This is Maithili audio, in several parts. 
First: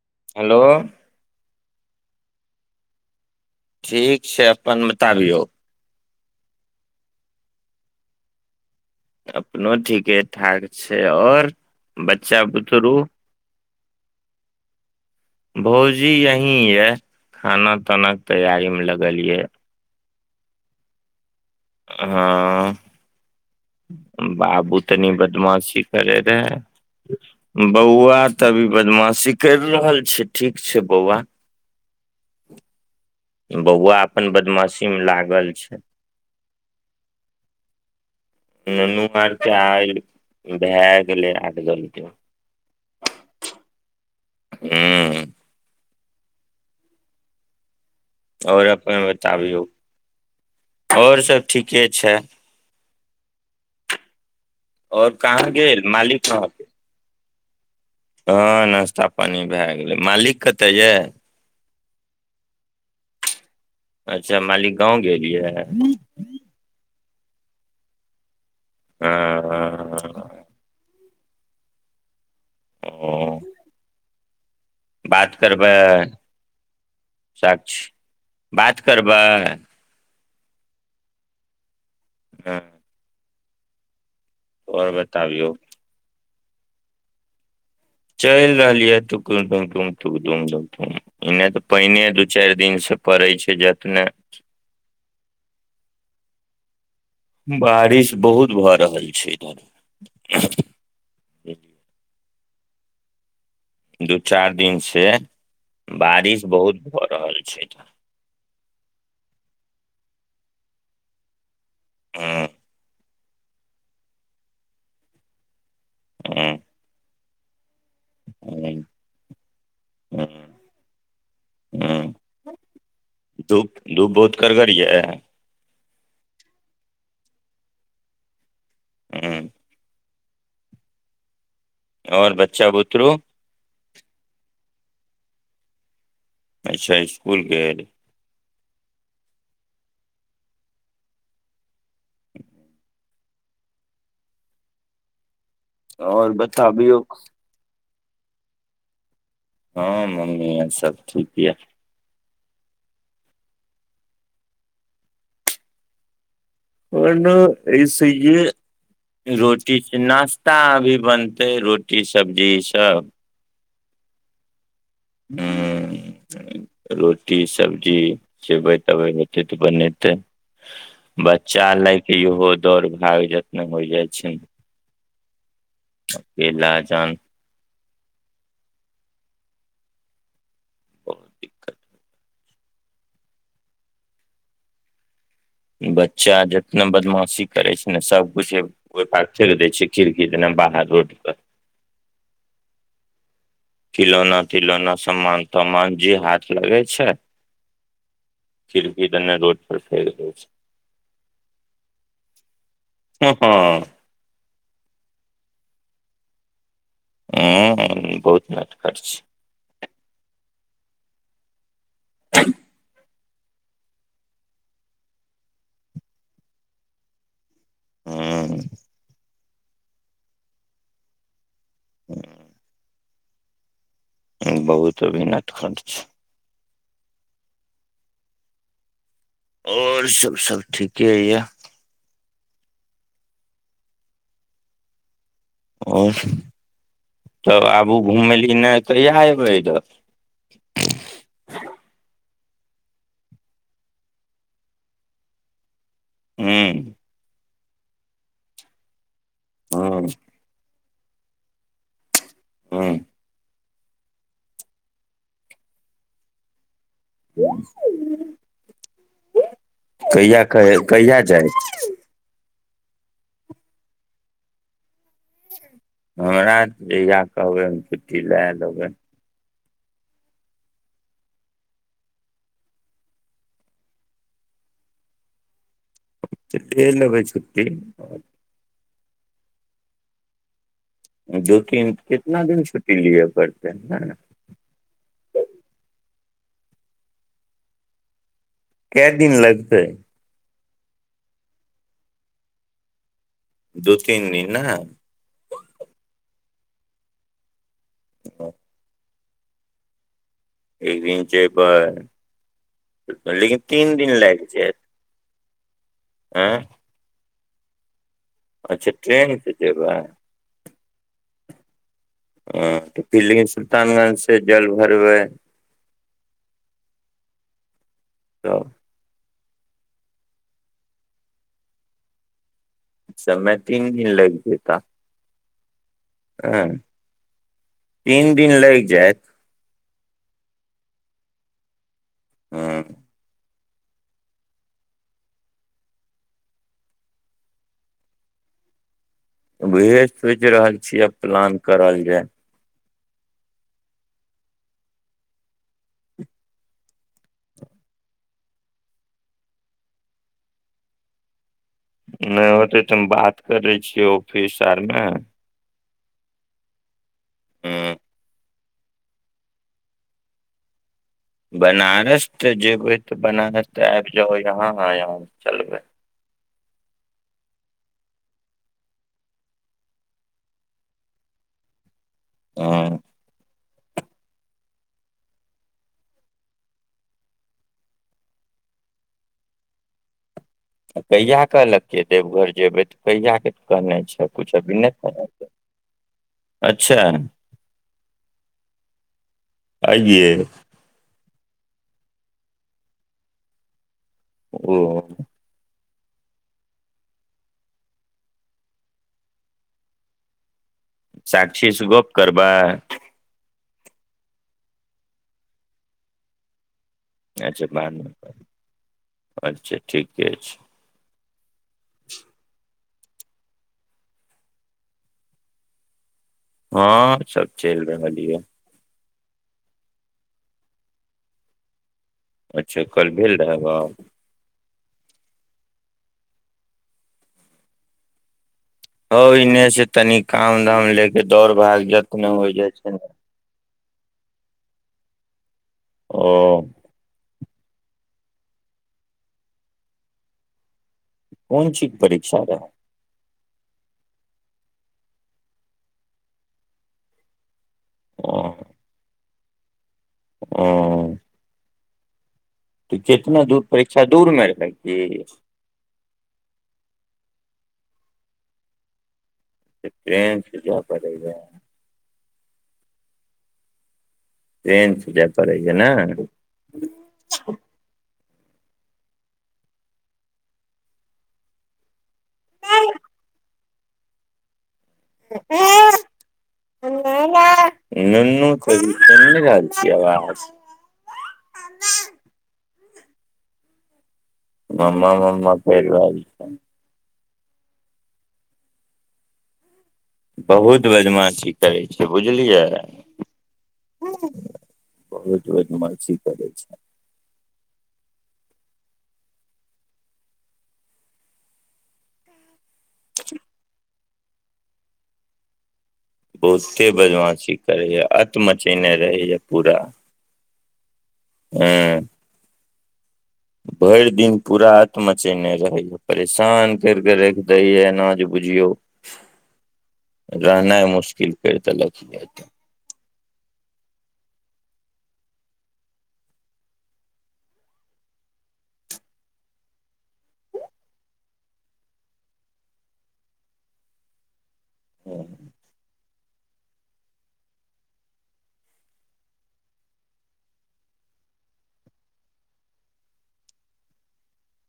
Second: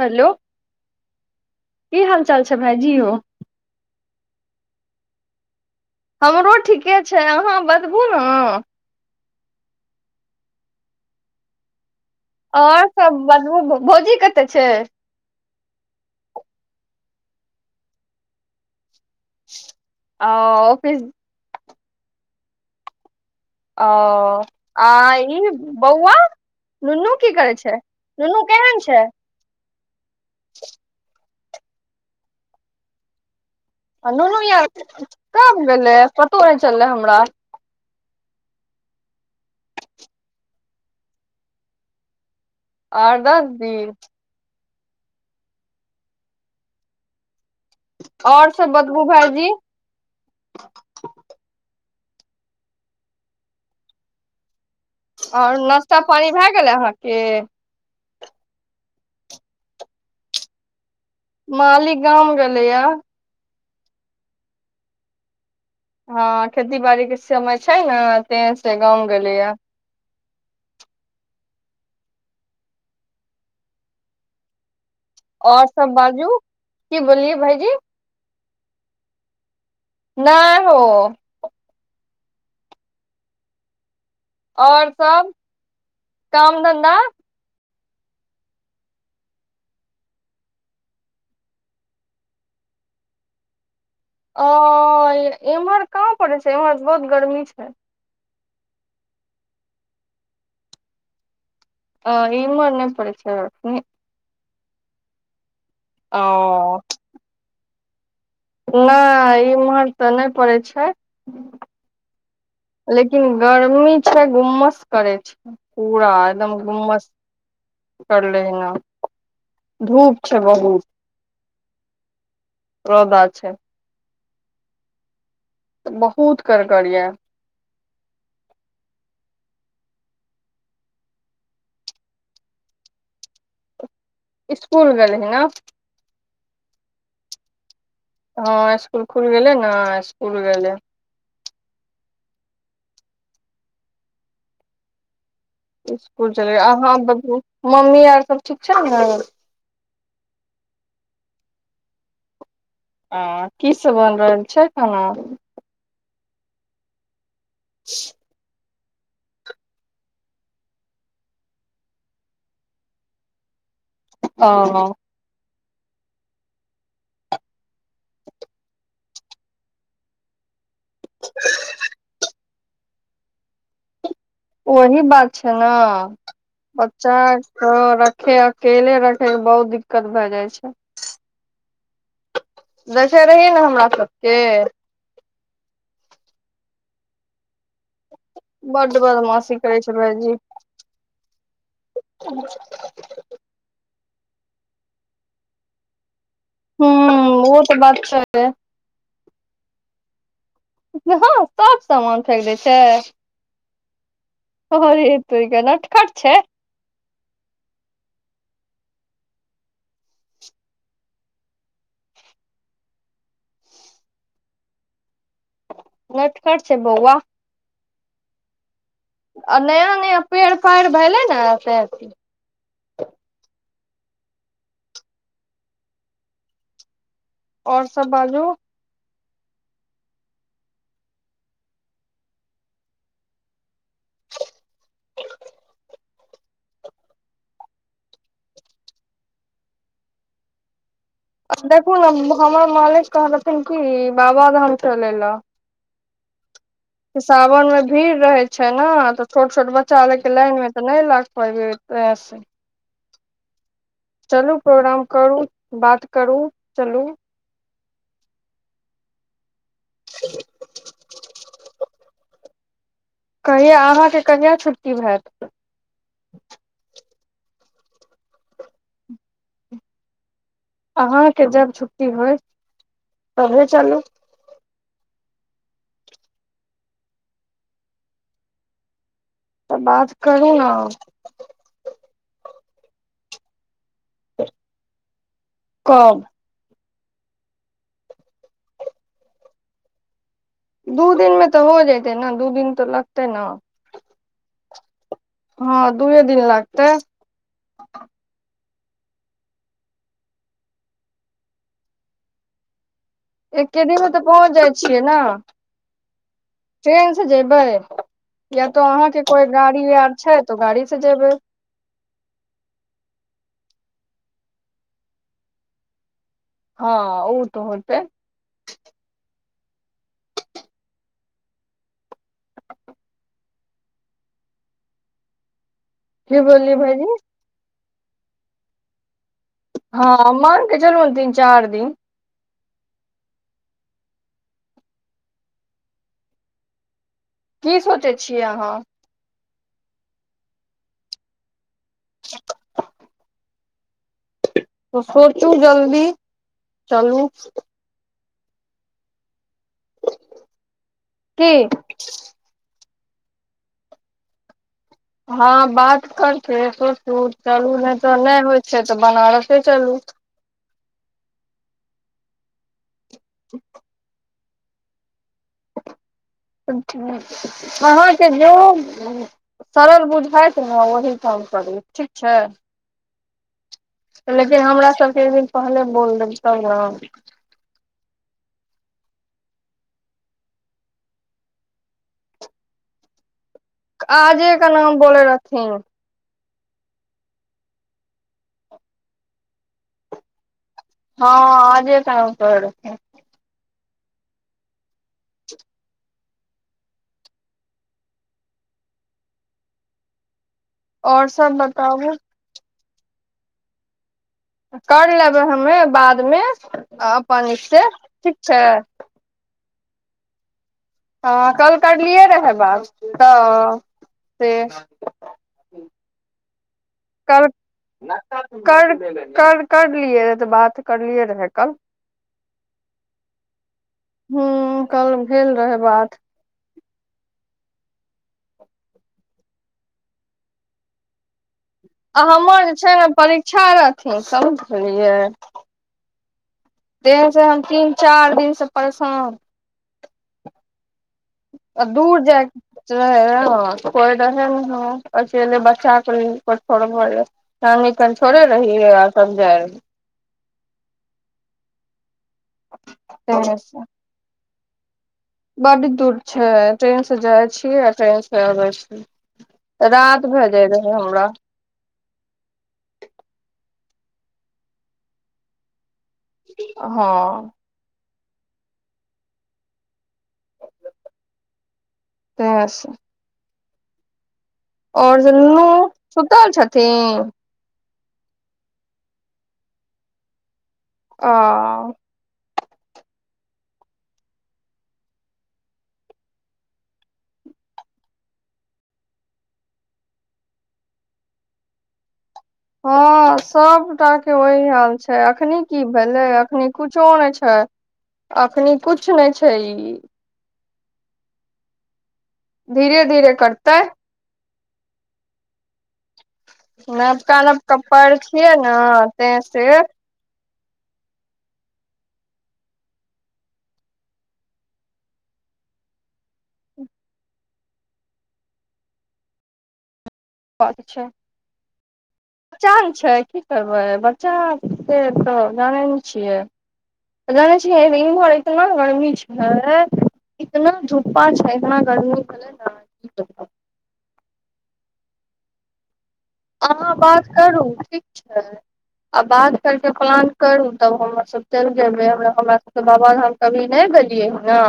हेलो हेलो की हाल चाल छै भाईजी यो ठीक छै अपन बताबियौ हमरो ठीके छै अहाँ बतबू नऽ अपनो ठीके ठाक छै आओर बच्चा आओर बुतरू सब [unintelligible] भौजी कतऽ छै भौजी यही ये खाना ताना कऽ तैयारी मे लगल ये आ ओफिस हँ ओ बाबू आ तनी ई बदमाशी बौआ करे रहै नुनू की करै छै बौआ नुनू तऽ अभी केहन छै बदमाशी कैर रहल छै ठीक छै बौआ बौआ आ अपन नुनू यर बदमाशी मे लागल कब छै गेल पतो नै चलले हमरा। नूनु अर केँ आई भए गेलै आठ दस दिन। आठ दस दिन। हुँ आओर सब बतबू अपन भाईजी। बताबियौ आओर सब ठिके छै। और कहाँ आओर गेल नाश्ता मालिक पानी कहाँ भए गेल? गेलै अहाँकेँ। हँ नाश्ता पानी भए गेलै मालिक कतऽ यऽ मालिक गाम गेलैय य। अच्छा मालिक गाँव गेल यै। हँ खेती बाड़ी केँ समय छै नऽ ते से गाँव गेलै यऽ ओ बात और करबै सब बाजू की बोललियै भाईजी साक्षी बात करबै। नय हो। [unintelligible] आओर और सब बताबियौ काम धन्धा चलि रहलियै तुकूम टुम टुम [unintelligible] एने तऽ पाइने दू चारि दिनसँ पड़ैय छै जेतने। अ एमहर काँहा पड़े छै एमहर बहुत गरमी बारिश बहुत भऽ रहल छै इधर आ ईमहर नै परे छै अखनी दू चारि दिन से ओ बारिश बहुत भऽ रहल छै एठाम नहि इमहर तऽ नय पड़ै छै हुँ लेकिन गर्मी छै गुम्मस करै छै पूरा हूँ एकदम गुम्मस [unintelligible] हूँ परलैनाधूप छै हूँ बहुत हूँ रौदा छै धूप धूप बहुत कड़गर यऽ बहुत कड़गड़ यऽ हूँ आओर बच्चा बुतरू स्कूल गल ह ने अचछा स्कूल गेल हँ स्कूल खुल गेले ने स्कूल गेले और स्कूल चल अहाँ बताबियौ बतबू मम्मी आर सब ठीक छै ने हँ मम्मी आर सब ठीक यऽ आ की सब बन रहल छै खाना परन असये रोटी छै नाश्ता अभी बनतै रोटी सब्जी ई सब ओ हु रोटी सब्जी सेबै तबे ने होते तऽ बनेतै बच्चा लएके इहो दौड़ भाग जतने होइ जाइ छै ने ओही बात छै ने [inaudible] अकेला बच्चा जान हँ रखे अकेले रखे के बहुत दिक्कत भए जाइ छै बहुत दिक्कत दखे रहिये ने हमरा सबके बच्चा जितना बदमाशी करै छै सब कुछ बड्ड फोर फैर फेक बदमाशी दय करै छै खिड़की भाईजी देने बाहर रोड पर [unintelligible] खिलौना तिलौना समान तामान जे हाथ लगे ह छै ओ तऽ बात छै खिड़की देने रोड पर फेक दय छै हँ सब समान फेक दय छै हूँ हँ अरे तोरि के नट खट छै ह हु बहुत नटखट छै [unintelligible] नटखट छै बौआ हँ हू आ नया नया पेड़ पैर भेलै ने तै [unintelligible] बहुत अभी नटखट छै आओर सब बाजू। और सब सब ठीके य। आओर तब आबू घुमली नहि कहिया अयबै इधर। देखू ने हमर मालिक कह रहथिन की बाबाधाम चले लए हूँ सावन में भीड़ रहे छै ने तऽ छोट छोट बच्चा हूं ल के लाइन मे नहि लग पवे ते से हँ चलू प्रोग्राम करू बात करू चलू। कहिया कहै कहिया जाइ कहिया अहाँके कहिया छुट्टी हैत। हमरा जहिया कहबै हम छुट्टी लए लेबै। अहाँके जब छुट्टी होय तबे चलू। ले लेबै छुट्टी। तऽ बात करू न। दू तीन कितना दिन छुट्टी लिय पड़तै। कब कै दिन लगतै। दू दिन मे तऽ हो जैतै न दू दिन तऽ लगतै न। दू तीन दिन न। हँ दुए दिन लगतै। [inaudible] एक दिन जैबेय। एके दिनमे तऽ लागि पहुँच जाइ जायत छियै न। आँय ट्रेन से जेबे या तो अच्छा अहाँ के ट्रेन कोई से गाड़ी जेबै आर छै तो गाड़ी से जेबै। हँ तऽ फिर लेकिन सुलतान गंज से जल भरबै। हँ उ तऽ होतै। तब ओइमे तीन दिन लगि जेता। की हँ बोललियै भाइजी। तीन दिन लागि जाइत। हँ मानके चलू न तीन चार दिन। हँ की सोचै छियै आहाँ। उहे सोचि रहल छियै आब प्लान कऽ रहलिये। तऽ सोचू जल्दी चलू। की नय होतै तऽ हम बात करै छियै ऑफिस आरमे। हँ बात करते सोचू चलू हँ नय तऽ नय होइ छै तऽ बनारसे चलू। बनारस ते जेबै तऽ बनारस तऽ आबि जाहो यहाँ यहाँ से चलबै। अहाँके जो सरल बुझाइत ने ओहि काम करू ठीक छै। हुँ लेकिन हमरा सबके एक दिन पहले बोल देेब तब न। कहिया कहलके देवघर जेबै तऽ कहिया के कहने छै कुछ आजे के अभी नय नाम बोले कहलकै। रहथिन अच्छा आइये। हँ आजे काम करै छै। ओ और सब साक्षीस गप्प बताबू करबै। कर लेबै हमे बादमे अपन ई अच्छा से बादमे ठीक छै। अच्छा ठीके छै। हँ कल करलियै रहे बात तऽ से ह कल कर कर करलियै रहे तऽ बात करलियै रहे कल। अच्छा कल भेल रहा बात। हूं कल भेल रहै बात हौ इनहे से तनी काम धाम ले के दौड़ भाग आ जतने होइ हमर जाइ जे छै ने परीक्षा रहथिन समझलियै ओ देहन से हम तीन चार दिन से परेशान कोन आ चीज दूर परीक्षा जाय रहै कोइ रहे ने ह अकेले बच्चाेोड़ ब [unintelligible] कानन थोड़े रहि आ [unintelligible] ऊ त केतना ट्रेन दूर से परीक्षा दूर मे रहै कि बड दूर छै ट्रेन से जाइ छीयै आ ट्रेन से अबै छीयै रात ट्रेन से भेजय जाय रहै हमरा पड़ैया ट्रेन से जाय पड़ै या नाय हँ तेहेस और सब नूनू सुतल छथिन नूनू के सु नय रहल छीय आबज आ मम्मा मम्मा कैर रहल छै बहुत बदमाशी करै छय बुझलियैय हँ सभटा के ओहि हाल छै बहुत अखनी की बदमाशी भेलैय करै अखनि छै कुछु किछो नय छै अखनी कुछ नय छै ई धीरे धीरे करतै बहुते नबका बदमासी नबका करै या पैर अत छियै ने मचेने रहै तै या से पूरा छै हू भरि दिन पूरा आत्म मचेने रहैय परेशान करके रख दै या एना जे बुझियौ रहनाइ मुश्किल कैर देलक या त च्चा ने छै की करबै बच्चा के तऽ जानै नै छियै जानय छियै एबेर ईमहर ईतना गर्मी छैय इतना धुप्पा छै इतना गर्मी भलैय न कि अहाँ बात करू ठीक छैय आ बात करके प्लान करू तब हम सब चलि जेबै हमरा सबके बाबाधाम कभी नय देलियै ह न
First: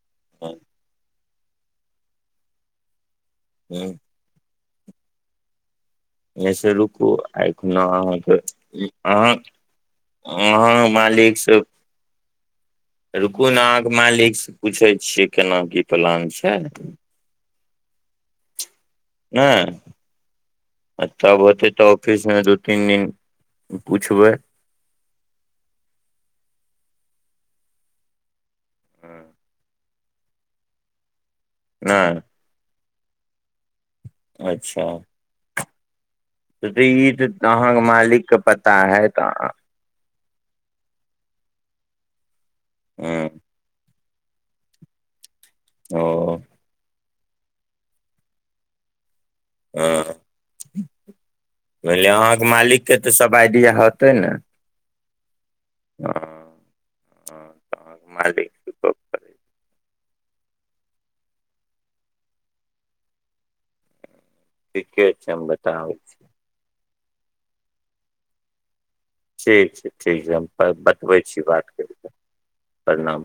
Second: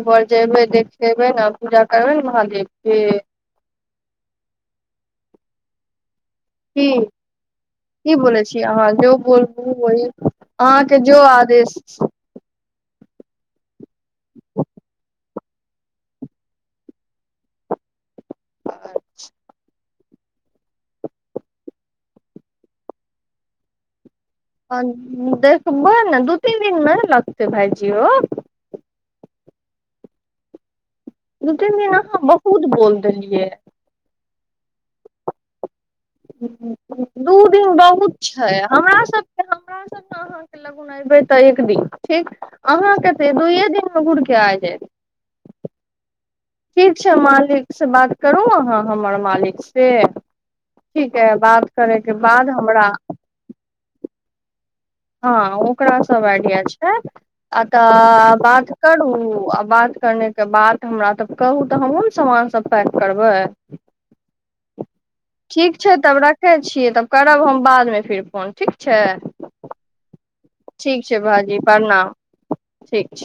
एकबार जेबै देखेबै न पूजा करबै न महादेव के ह यऽ से की रुकू एखनो की अहाँके ब छीिय अहाँ जेौ बोबू ओहि [unintelligible] अहाँ अहाँके जो आदेश रुकु न अहाँके मालिकसँ पूछै छियै केना की प्लान छैय आ नाय आच्छा होतै तऽ ऑफिसमे दू तीन दिन पुछबै देखबहो ने दू तीन दिनमे ने लगतै भाईजी ओ दू तीन दिन अहाँ नहि बहुत बोल देलियै। अच्छा तऽ ई तऽ दू दिन अहाँके बहुत मालिक के छैय पता हमरा है सभके तऽ हमरा सब न अहां। [unintelligible] एबै तऽ एक दिन ठीक अहाँ हँ, केे दुयए दिन मे घुर के आ जायत। ओ ठीक छै मालिक स बात करु अहाँ हमर मालिक से ठीक यै बात करैके बाद हमरा सबाय दिया होतै ने हँ ओकरा हँ सब एडिया हँ छै आ अहाँके तऽ मालिक बात से करू गप आ बात करनेके बात हमरा तऽ कहू तऽ हमहुँ ने समान सब पैक करबाय। ठीके छैयम। ठीक छैय तब रखै छियै तब करब हम बादमे फेर फोन ठीक छैय। ठीक छैय ठीक छैय हम प बतबै छी भाईजी बात कर कऽ प्रणाम ठीक छै प्रणाम।